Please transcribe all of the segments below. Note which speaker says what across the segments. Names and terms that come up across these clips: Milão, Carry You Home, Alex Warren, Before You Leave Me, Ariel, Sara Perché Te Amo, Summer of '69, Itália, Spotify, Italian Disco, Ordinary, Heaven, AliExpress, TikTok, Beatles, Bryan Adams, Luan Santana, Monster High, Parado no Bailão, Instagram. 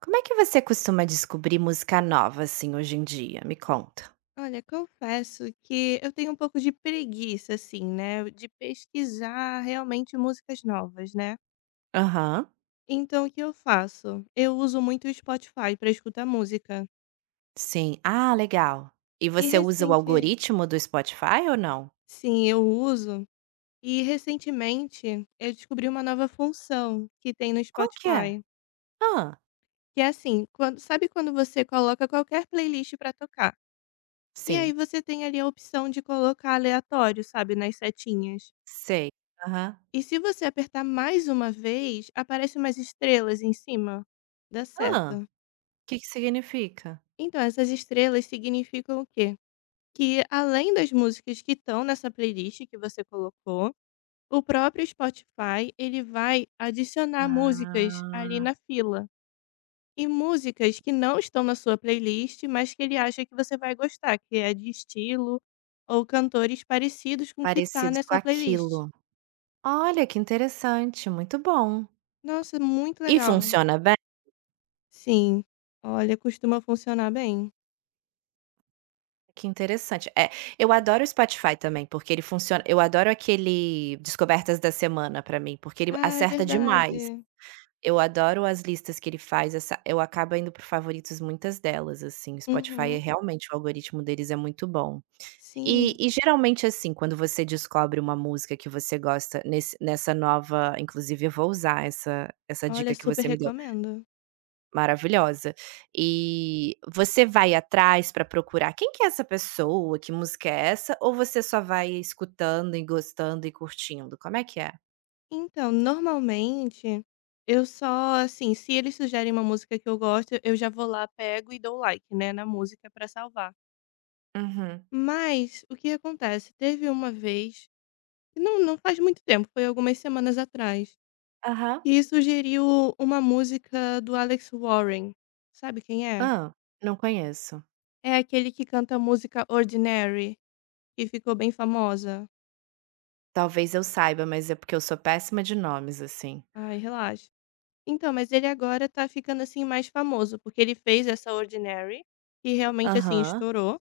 Speaker 1: Como é que você costuma descobrir música nova, assim, hoje em dia? Me conta.
Speaker 2: Olha, confesso que eu tenho um pouco de preguiça, assim, né, de pesquisar realmente músicas novas, né.
Speaker 1: Aham,
Speaker 2: Então o que eu faço? Eu uso muito o Spotify para escutar música.
Speaker 1: sim. Ah, legal. E
Speaker 2: E
Speaker 1: você usa o
Speaker 2: recente
Speaker 1: algoritmo do Spotify ou não?
Speaker 2: sim, eu uso. E recentemente eu descobri uma nova função que tem no
Speaker 1: Qual que é?
Speaker 2: Spotify,
Speaker 1: Ah,
Speaker 2: que é assim, quando sabe quando você coloca qualquer playlist para tocar? E aí
Speaker 1: sim,
Speaker 2: você tem ali a opção de colocar aleatório, sabe, nas setinhas.
Speaker 1: sei. Aham.
Speaker 2: E se você apertar mais uma vez, aparecem umas estrelas em cima da
Speaker 1: Hã,
Speaker 2: seta.
Speaker 1: que significa?
Speaker 2: Então, essas estrelas significam o quê? Que além das músicas que estão nessa playlist que você colocou, o próprio Spotify ele vai adicionar músicas ali
Speaker 1: Ah,
Speaker 2: na fila. E músicas que não estão na sua playlist, mas que ele acha que você vai gostar, que é de estilo ou cantores parecidos com o que está
Speaker 1: parecidos com
Speaker 2: nessa playlist.
Speaker 1: aquilo. Olha, que interessante, muito bom.
Speaker 2: Nossa, muito
Speaker 1: E
Speaker 2: legal.
Speaker 1: funciona bem?
Speaker 2: Sim. Olha, costuma funcionar bem.
Speaker 1: Que interessante. É, eu adoro o Spotify também, porque ele funciona eu adoro aquele descobertas da semana pra mim, porque ele
Speaker 2: Ah, é
Speaker 1: acerta demais.
Speaker 2: verdade.
Speaker 1: Eu adoro as listas que ele faz, essa eu acabo indo para favoritos muitas delas, assim,
Speaker 2: Uhum.
Speaker 1: o algoritmo deles é muito bom. E
Speaker 2: Sim.
Speaker 1: e geralmente, assim, quando você descobre uma música que você gosta nesse nessa nova, inclusive eu vou usar essa
Speaker 2: Olha,
Speaker 1: dica que
Speaker 2: super
Speaker 1: você me deu.
Speaker 2: recomendo.
Speaker 1: Maravilhosa. E você vai atrás para procurar quem que é essa pessoa, que música é essa, ou você só vai escutando e gostando e curtindo? Como é que é?
Speaker 2: Então, normalmente, eu só assim, se eles sugerem uma música que eu gosto, eu já vou lá, pego e dou like, né, na música pra salvar.
Speaker 1: Uhum.
Speaker 2: Mas, o que acontece? Teve uma vez, que não, não faz muito tempo, foi algumas semanas atrás,
Speaker 1: Aham.
Speaker 2: que sugeriu uma música do Alex Warren. Sabe quem é?
Speaker 1: Hã, não conheço.
Speaker 2: É aquele que canta a música Ordinary. Que ficou bem famosa?
Speaker 1: Talvez eu saiba, mas é porque eu sou péssima de nomes, assim.
Speaker 2: Ai, relaxa. Então, mas ele agora tá ficando, assim, mais famoso, porque ele fez essa Ordinary, que realmente, assim,
Speaker 1: Aham,
Speaker 2: estourou.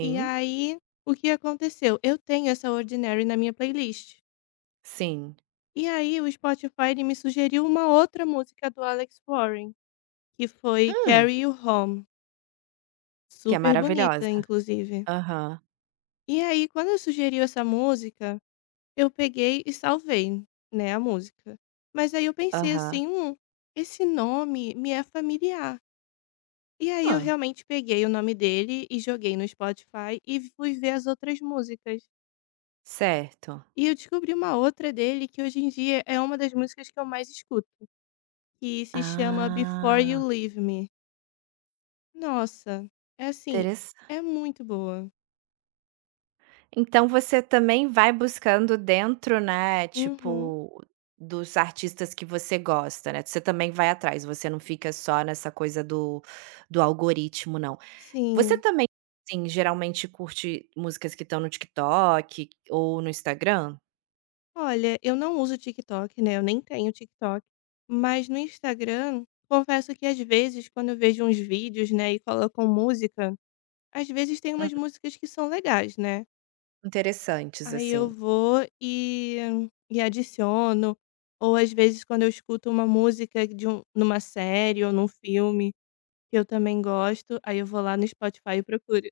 Speaker 2: E aí, o que aconteceu? Eu tenho essa Ordinary na minha playlist.
Speaker 1: sim.
Speaker 2: E aí, o Spotify ele me sugeriu uma outra música do Alex Warren, que foi
Speaker 1: Hum,
Speaker 2: Carry You Home.
Speaker 1: que é
Speaker 2: Super bonita,
Speaker 1: maravilhosa.
Speaker 2: inclusive.
Speaker 1: Aham,
Speaker 2: E aí, quando eu sugeriu essa música. Eu peguei e salvei, né, a música. Mas aí eu pensei
Speaker 1: aham.
Speaker 2: assim: esse nome me é familiar". E aí
Speaker 1: Hã,
Speaker 2: eu realmente peguei o nome dele e joguei no Spotify e fui ver as outras músicas.
Speaker 1: certo.
Speaker 2: E eu descobri uma outra dele que hoje em dia é uma das músicas que eu mais escuto, que se chama Before You
Speaker 1: Ah,
Speaker 2: Leave Me. Nossa, é assim, é muito boa.
Speaker 1: então você também vai buscando dentro, né,
Speaker 2: Uhum,
Speaker 1: tipo, dos artistas que você gosta, né, você também vai atrás, você não fica só nessa coisa do algoritmo não. Você
Speaker 2: sim.
Speaker 1: também, assim, geralmente curte músicas que estão no TikTok ou no Instagram?
Speaker 2: Olha, eu não uso TikTok, né, eu nem tenho TikTok, mas no Instagram, confesso que às vezes quando eu vejo uns vídeos, né, e colocam música, às vezes tem
Speaker 1: Hum,
Speaker 2: umas músicas que são legais, né,
Speaker 1: interessantes,
Speaker 2: aí eu
Speaker 1: assim.
Speaker 2: vou e adiciono, ou às vezes quando eu escuto uma música de um numa série ou num filme que eu também gosto, aí eu vou lá no Spotify e procuro.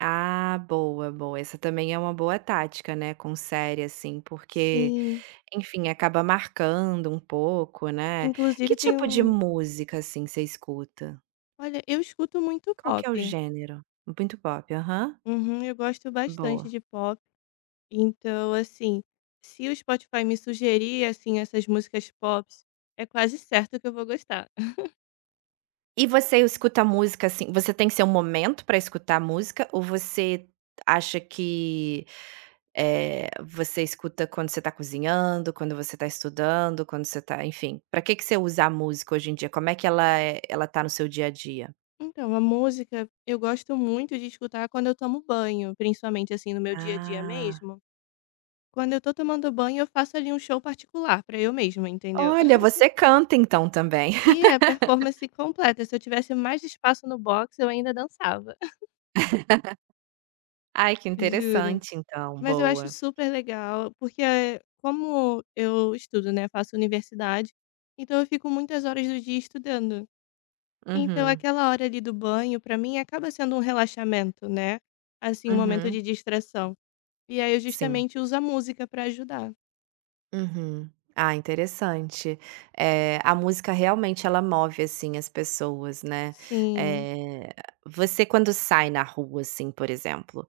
Speaker 1: Ah, boa, boa. Essa também é uma boa tática, né, com série, assim, porque,
Speaker 2: Sim,
Speaker 1: enfim, acaba marcando um pouco, né. Que
Speaker 2: inclusive tem
Speaker 1: tipo de
Speaker 2: um
Speaker 1: música, assim, você escuta?
Speaker 2: olha, eu escuto muito
Speaker 1: Qual que é o
Speaker 2: pop.
Speaker 1: gênero? Muito pop, aham,
Speaker 2: Uhum, eu gosto bastante
Speaker 1: boa.
Speaker 2: de pop. Então, assim, se o Spotify me sugerir, assim, essas músicas pops, é quase certo que eu vou gostar.
Speaker 1: E você escuta música, assim, você tem seu momento pra escutar música ou você acha que, você escuta quando você tá cozinhando, quando você tá estudando, quando você tá, enfim, pra que que você usa a música hoje em dia? Como é que ela tá no seu dia a dia?
Speaker 2: Então, a música eu gosto muito de escutar quando eu tomo banho, principalmente assim no meu dia a dia
Speaker 1: Ah.
Speaker 2: mesmo. Quando eu tô tomando banho, eu faço ali um show particular pra eu mesma, entendeu?
Speaker 1: Olha, você canta então também.
Speaker 2: E é performance completa. Se eu tivesse mais espaço no box, eu ainda dançava.
Speaker 1: Ai, que
Speaker 2: Juro.
Speaker 1: interessante então,
Speaker 2: Mas eu acho
Speaker 1: boa.
Speaker 2: super legal, porque, como eu estudo, né, faço universidade, então eu fico muitas horas do dia estudando. Então
Speaker 1: Uhum,
Speaker 2: aquela hora ali do banho, pra mim, acaba sendo um relaxamento, né, assim, um momento
Speaker 1: uhum,
Speaker 2: de distração. E aí eu
Speaker 1: sim.
Speaker 2: justamente uso a música pra ajudar.
Speaker 1: Uhum. Ah, interessante. É a música realmente, ela move, assim, as pessoas, né.
Speaker 2: Sim.
Speaker 1: É, você quando sai na rua, assim, por exemplo,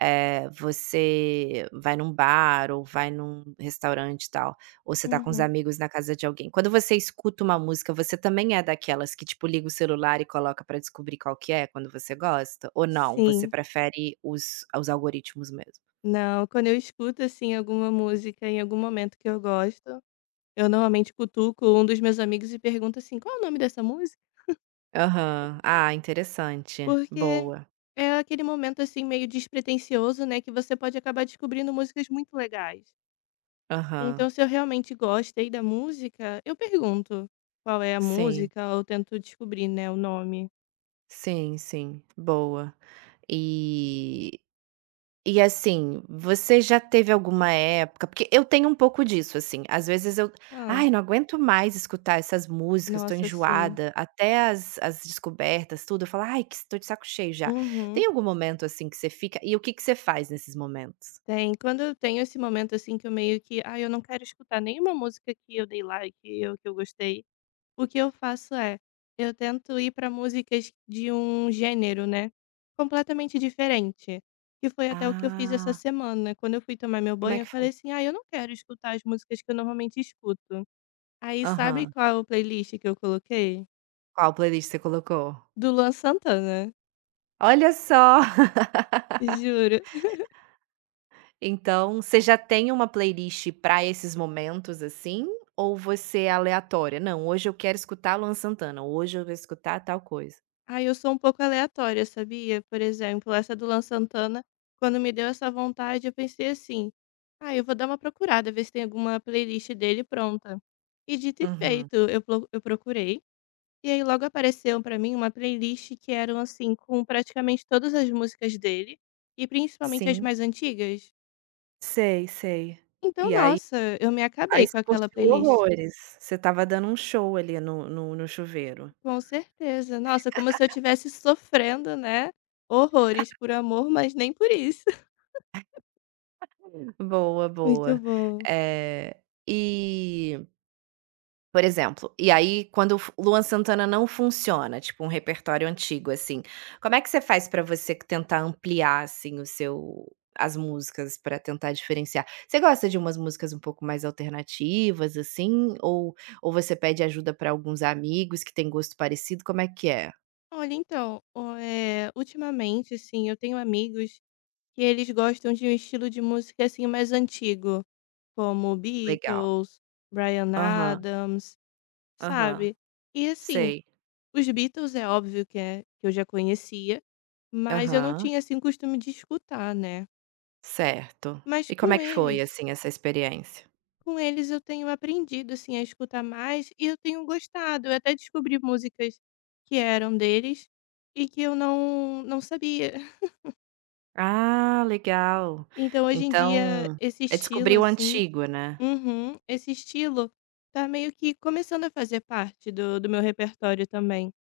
Speaker 1: é, você vai num bar ou vai num restaurante e tal, ou você tá com os
Speaker 2: Uhum.
Speaker 1: amigos na casa de alguém, quando você escuta uma música, você também é daquelas que, tipo, liga o celular e coloca pra descobrir qual que é, quando você gosta? Ou não, você
Speaker 2: Sim.
Speaker 1: prefere os algoritmos mesmo?
Speaker 2: Não, quando eu escuto, assim, alguma música em algum momento que eu gosto, eu normalmente cutuco um dos meus amigos e pergunto assim: "Qual é o nome dessa música?"
Speaker 1: Aham. Ah, interessante.
Speaker 2: Porque
Speaker 1: Boa.
Speaker 2: é aquele momento, assim, meio despretensioso, né, que você pode acabar descobrindo músicas muito legais.
Speaker 1: Aham.
Speaker 2: Então, se eu realmente gostei da música, eu pergunto qual é a
Speaker 1: Sim,
Speaker 2: música ou tento descobrir, né, o nome.
Speaker 1: sim, sim. Boa. E e assim, você já teve alguma época, porque eu tenho um pouco disso, assim, às vezes eu:
Speaker 2: Ah,
Speaker 1: "Ai, não aguento mais escutar essas músicas, tô
Speaker 2: nossa, sim.
Speaker 1: enjoada", até as descobertas, tudo, eu falo: "Ai, que estou de saco cheio já".
Speaker 2: Uhum.
Speaker 1: Tem algum momento, assim, que você fica, e o que que você faz nesses momentos?
Speaker 2: Tem. Quando eu tenho esse momento, assim, que eu meio que, ah, eu não quero escutar nenhuma música que eu dei like, ou que eu gostei, o que eu faço é, eu tento ir para músicas de um gênero, né, completamente diferente, que foi até o que eu fiz essa
Speaker 1: Ah,
Speaker 2: semana. Quando eu fui tomar meu
Speaker 1: como é
Speaker 2: banho, eu
Speaker 1: que foi?
Speaker 2: falei assim: "Ah, eu não quero escutar as músicas que eu normalmente escuto". Aí sabe
Speaker 1: Aham.
Speaker 2: qual playlist que eu coloquei?
Speaker 1: Qual playlist você colocou?
Speaker 2: Do Luan Santana,
Speaker 1: Olha só!
Speaker 2: juro.
Speaker 1: Então, você já tem uma playlist para esses momentos, assim, ou você é aleatória? "Não, hoje eu quero escutar Luan Santana, hoje eu vou escutar tal coisa".
Speaker 2: Ah, eu sou um pouco aleatória, sabia? Por exemplo, essa do Lan Santana, quando me deu essa vontade, eu pensei assim: ah, eu vou dar uma procurada, ver se tem alguma playlist dele pronta. E dito e
Speaker 1: Uhum.
Speaker 2: feito, eu, eu procurei. E aí logo apareceu pra mim uma playlist que eram assim, com praticamente todas as músicas dele, e principalmente as
Speaker 1: Sim,
Speaker 2: mais antigas.
Speaker 1: sei, sei.
Speaker 2: Então,
Speaker 1: E aí
Speaker 2: nossa, eu me acabei
Speaker 1: aí
Speaker 2: com
Speaker 1: você
Speaker 2: aquela
Speaker 1: curtiu
Speaker 2: playlist.
Speaker 1: horrores, você estava dando um show ali no chuveiro.
Speaker 2: Com certeza. Nossa, como se eu estivesse sofrendo, né? Horrores por amor, mas nem por isso.
Speaker 1: Boa,
Speaker 2: Muito
Speaker 1: boa.
Speaker 2: bom.
Speaker 1: Eh, e Por exemplo, e aí quando o Luan Santana não funciona, tipo um repertório antigo, assim, como é que você faz pra você que tentar ampliar, assim, o seu, as músicas pra tentar diferenciar? Você gosta de umas músicas um pouco mais alternativas, assim, ou você pede ajuda pra alguns amigos que têm gosto parecido, como é que é?
Speaker 2: Olha, então, ultimamente, assim, eu tenho amigos que eles gostam de um estilo de música, assim, mais antigo, como
Speaker 1: Legal.
Speaker 2: Beatles, Bryan
Speaker 1: Aham,
Speaker 2: Adams,
Speaker 1: aham,
Speaker 2: sabe. E, assim,
Speaker 1: sei.
Speaker 2: os Beatles é óbvio que é que eu já conhecia, mas eu não
Speaker 1: Aham,
Speaker 2: tinha, assim, costume de escutar, né.
Speaker 1: certo.
Speaker 2: Mas
Speaker 1: E como
Speaker 2: com
Speaker 1: é que foi,
Speaker 2: eles
Speaker 1: assim, essa experiência?
Speaker 2: Com eles eu tenho aprendido, assim, a escutar mais e eu tenho gostado. Eu até descobri músicas que eram deles e que eu não sabia.
Speaker 1: Ah, legal.
Speaker 2: Então hoje em dia
Speaker 1: Então,
Speaker 2: esse
Speaker 1: é
Speaker 2: estilo
Speaker 1: descobrir o
Speaker 2: assim,
Speaker 1: antigo, né.
Speaker 2: uhum, esse estilo tá meio que começando a fazer parte do meu repertório também.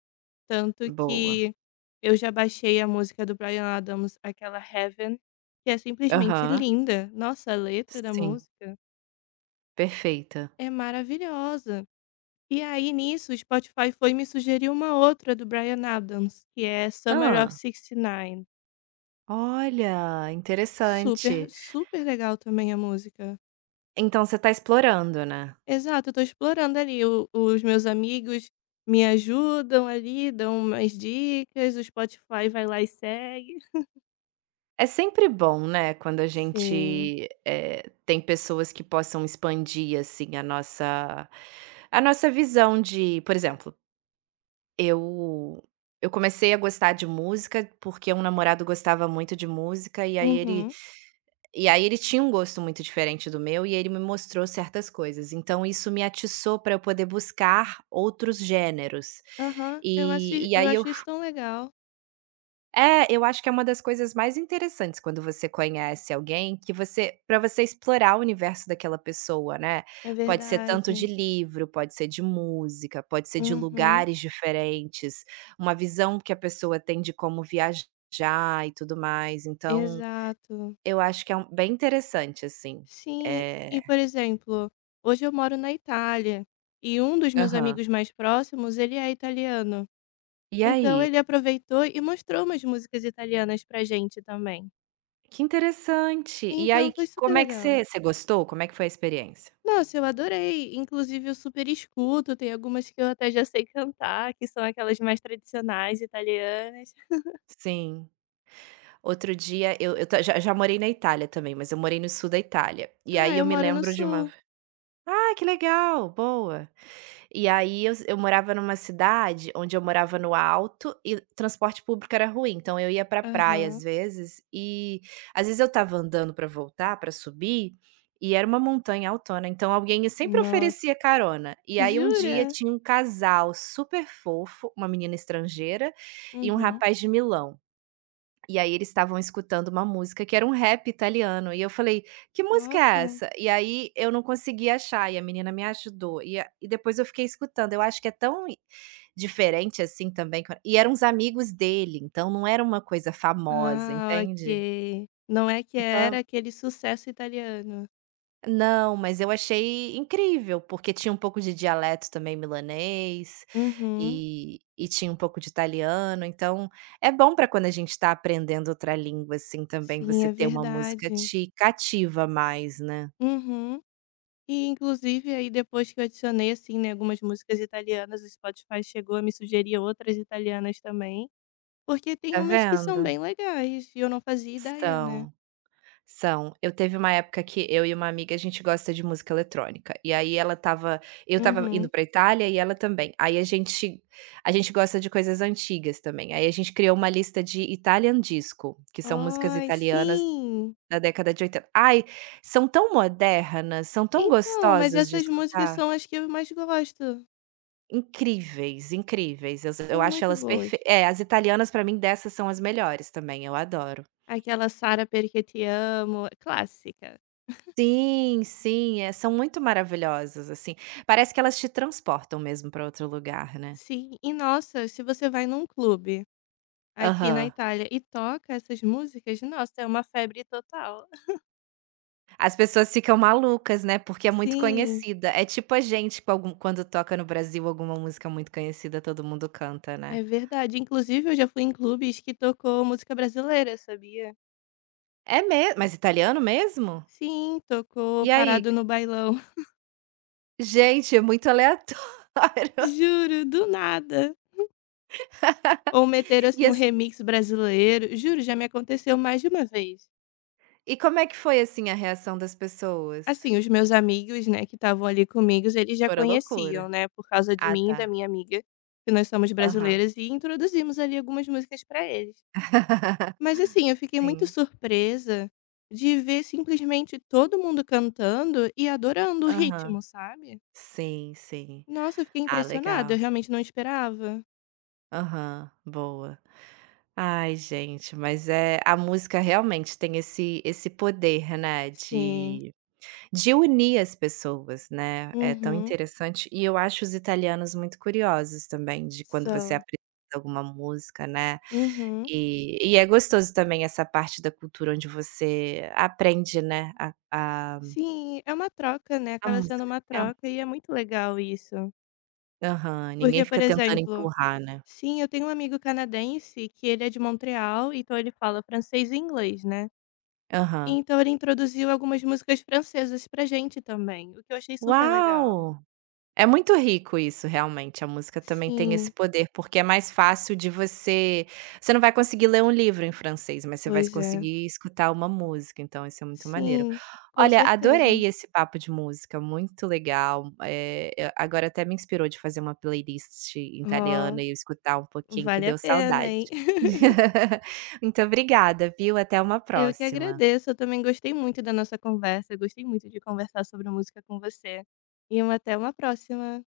Speaker 2: Tanto
Speaker 1: Boa.
Speaker 2: que eu já baixei a música do Bryan Adams, aquela Heaven, que é simplesmente
Speaker 1: Aham.
Speaker 2: linda. Nossa, a letra da
Speaker 1: Sim,
Speaker 2: música
Speaker 1: perfeita.
Speaker 2: é maravilhosa. E aí nisso o Spotify foi me sugerir uma outra do Bryan Adams, que é Summer of
Speaker 1: Ah,
Speaker 2: '69.
Speaker 1: olha,
Speaker 2: Super,
Speaker 1: interessante.
Speaker 2: super legal também a música.
Speaker 1: Então você está explorando, né.
Speaker 2: Exato, eu tô explorando ali, o os meus amigos me ajudam ali, dão umas dicas, o Spotify vai lá e segue.
Speaker 1: É sempre bom, né, quando a
Speaker 2: Sim.
Speaker 1: gente, tem pessoas que possam expandir, assim, a nossa visão de, por exemplo, eu eu comecei a gostar de música porque um namorado gostava muito de música
Speaker 2: Uhum.
Speaker 1: e aí ele tinha um gosto muito diferente do meu e ele me mostrou certas coisas, então isso me atiçou para eu poder buscar outros gêneros.
Speaker 2: Aham.
Speaker 1: E
Speaker 2: Eu
Speaker 1: aí eu,
Speaker 2: acho isso tão legal.
Speaker 1: eu acho que é uma das coisas mais interessantes quando você conhece alguém que você para você explorar o universo daquela pessoa, né.
Speaker 2: É
Speaker 1: Pode ser tanto de
Speaker 2: verdade.
Speaker 1: livro, pode ser de música, pode ser de
Speaker 2: Uhum.
Speaker 1: lugares diferentes, uma visão que a pessoa tem de como viajar e tudo mais, então
Speaker 2: Exato.
Speaker 1: eu acho que é um bem interessante, assim.
Speaker 2: Sim, e
Speaker 1: Eh
Speaker 2: por exemplo, hoje eu moro na Itália e um dos meus
Speaker 1: aham.
Speaker 2: amigos mais próximos, ele é italiano.
Speaker 1: E
Speaker 2: Então
Speaker 1: aí?
Speaker 2: ele aproveitou e mostrou umas músicas italianas pra gente também.
Speaker 1: Que interessante. E
Speaker 2: Então
Speaker 1: aí, que
Speaker 2: foi super
Speaker 1: como é que
Speaker 2: legal.
Speaker 1: você gostou? Como é que foi a experiência?
Speaker 2: Nossa, eu adorei. Inclusive eu super escuto, tem algumas que eu até já sei cantar, que são aquelas mais tradicionais italianas.
Speaker 1: Sim. Outro dia eu ta já morei na Itália também, mas eu morei no sul da Itália. E
Speaker 2: Ah,
Speaker 1: aí eu
Speaker 2: eu
Speaker 1: me
Speaker 2: moro no
Speaker 1: lembro de uma,
Speaker 2: sul.
Speaker 1: ah, que legal, boa. E aí eu morava numa cidade onde eu morava no alto e transporte público era ruim, então eu ia pra praia às
Speaker 2: Aham.
Speaker 1: vezes, e às vezes eu estava andando pra voltar, pra subir, e era uma montanha altona, então alguém sempre
Speaker 2: Nossa.
Speaker 1: oferecia carona. E aí um dia
Speaker 2: Jura?
Speaker 1: tinha um casal super fofo, uma menina estrangeira e um
Speaker 2: Uhum.
Speaker 1: rapaz de Milão. E aí eles estavam escutando uma música que era um rap italiano, e eu falei: "Que música é
Speaker 2: Nossa.
Speaker 1: essa?". E aí eu não consegui achar e a menina me ajudou, e depois eu fiquei escutando, eu acho que é tão i diferente, assim, também, quan e eram os amigos dele, então não era uma coisa famosa,
Speaker 2: Ah,
Speaker 1: entende?
Speaker 2: ok. Não é que era
Speaker 1: Então
Speaker 2: aquele sucesso italiano.
Speaker 1: Não, mas eu achei incrível, porque tinha um pouco de dialeto também milanês,
Speaker 2: Uhum.
Speaker 1: e tinha um pouco de italiano, então é bom para quando a gente está aprendendo outra língua, assim, também,
Speaker 2: Sim,
Speaker 1: você
Speaker 2: é
Speaker 1: ter uma música
Speaker 2: verdade.
Speaker 1: te cativa mais, né.
Speaker 2: Uhum. E inclusive aí depois que eu adicionei assim, né, algumas músicas italianas, o Spotify chegou a me sugerir outras italianas também, porque tem
Speaker 1: Tá
Speaker 2: umas que são
Speaker 1: vendo?
Speaker 2: bem legais e eu não fazia ideia, né?
Speaker 1: São. São. Eu Teve uma época que eu e uma amiga, a gente gosta de música eletrônica, e aí ela estava eu estava indo
Speaker 2: Uhum.
Speaker 1: pra Itália e ela também. Aí a gente, gosta de coisas antigas também, aí a gente criou uma lista de Italian Disco, que são músicas
Speaker 2: Ai,
Speaker 1: italianas
Speaker 2: sim.
Speaker 1: da década de 80. Ai, são tão modernas, são tão
Speaker 2: Então, mas
Speaker 1: gostosas de
Speaker 2: essas músicas
Speaker 1: escutar.
Speaker 2: são as que eu mais gosto.
Speaker 1: Incríveis, incríveis. Eu
Speaker 2: São
Speaker 1: acho
Speaker 2: muito
Speaker 1: elas
Speaker 2: boas.
Speaker 1: as italianas pra mim, dessas são as melhores também, eu adoro.
Speaker 2: Aquela Sara Perché Te Amo, clássica.
Speaker 1: Sim, sim, são muito maravilhosas, assim. Parece que elas te transportam mesmo para outro lugar, né.
Speaker 2: Sim, e nossa, se você vai num clube aqui na
Speaker 1: Aham.
Speaker 2: Itália e toca essas músicas, nossa, é uma febre total.
Speaker 1: As pessoas ficam malucas, né, porque é muito
Speaker 2: Sim,
Speaker 1: conhecida. É tipo a gente com algum quando toca no Brasil alguma música muito conhecida, todo mundo canta, né.
Speaker 2: é verdade. Inclusive, eu já fui em clubes que tocou música brasileira, sabia?
Speaker 1: É mesmo, mas italiano mesmo?
Speaker 2: Sim, tocou
Speaker 1: E aí?
Speaker 2: Parado no Bailão.
Speaker 1: Gente, é muito aleatório.
Speaker 2: Juro, do nada. Ou meteram
Speaker 1: E
Speaker 2: assim um
Speaker 1: as
Speaker 2: remix brasileiro. Juro, já me aconteceu mais de uma vez.
Speaker 1: e como é que foi, assim, a reação das pessoas?
Speaker 2: Assim, os meus amigos, né, que estavam ali comigo, eles já
Speaker 1: Fora loucura.
Speaker 2: conheciam, né, por causa de
Speaker 1: Ah,
Speaker 2: mim e da
Speaker 1: tá.
Speaker 2: minha amiga, que nós somos
Speaker 1: Aham.
Speaker 2: brasileiras, e introduzimos ali algumas músicas para eles. Mas assim, eu fiquei muito
Speaker 1: Sim.
Speaker 2: surpresa de ver simplesmente todo mundo cantando e adorando o
Speaker 1: Aham.
Speaker 2: ritmo, sabe?
Speaker 1: Sim, sim.
Speaker 2: Nossa, eu fiquei
Speaker 1: Ah,
Speaker 2: impressionada, eu
Speaker 1: legal.
Speaker 2: realmente não esperava.
Speaker 1: Aham, boa. Ai, gente, mas é, a música realmente tem esse poder, né,
Speaker 2: Sim.
Speaker 1: de unir as pessoas, né, é tão
Speaker 2: Uhum.
Speaker 1: interessante. E eu acho os italianos muito curiosos também, de quando você
Speaker 2: So.
Speaker 1: apresenta alguma música, né,
Speaker 2: Uhum.
Speaker 1: e é gostoso também essa parte da cultura onde você aprende, né, a a
Speaker 2: Sim, é uma troca, né?
Speaker 1: a
Speaker 2: Acaba sendo
Speaker 1: música.
Speaker 2: uma
Speaker 1: É.
Speaker 2: troca e é muito legal isso.
Speaker 1: Aham, ninguém
Speaker 2: Porque, por
Speaker 1: fica tentando
Speaker 2: exemplo.
Speaker 1: empurrar, né.
Speaker 2: Sim, eu tenho um amigo canadense que ele é de Montreal, então ele fala francês e inglês, né?
Speaker 1: Aham.
Speaker 2: Então ele introduziu algumas músicas francesas pra gente também, o que eu achei super legal.
Speaker 1: Uau! É muito rico isso, realmente. A música também tem esse
Speaker 2: Sim,
Speaker 1: poder, porque é mais fácil de você não vai conseguir ler um livro em francês, mas você vai
Speaker 2: pois é.
Speaker 1: conseguir escutar uma música, então isso é muito maneiro.
Speaker 2: Sim, com
Speaker 1: Olha,
Speaker 2: certeza.
Speaker 1: adorei esse papo de música, muito legal. Eu agora até me inspirou de fazer uma playlist
Speaker 2: Ó,
Speaker 1: italiana e eu escutar um pouquinho, que
Speaker 2: vale a
Speaker 1: deu
Speaker 2: pena,
Speaker 1: saudade.
Speaker 2: hein?
Speaker 1: Muito obrigada, viu? Até uma
Speaker 2: Eu que
Speaker 1: próxima.
Speaker 2: agradeço, eu também gostei muito da nossa conversa, gostei muito de conversar sobre música com você. Até uma próxima.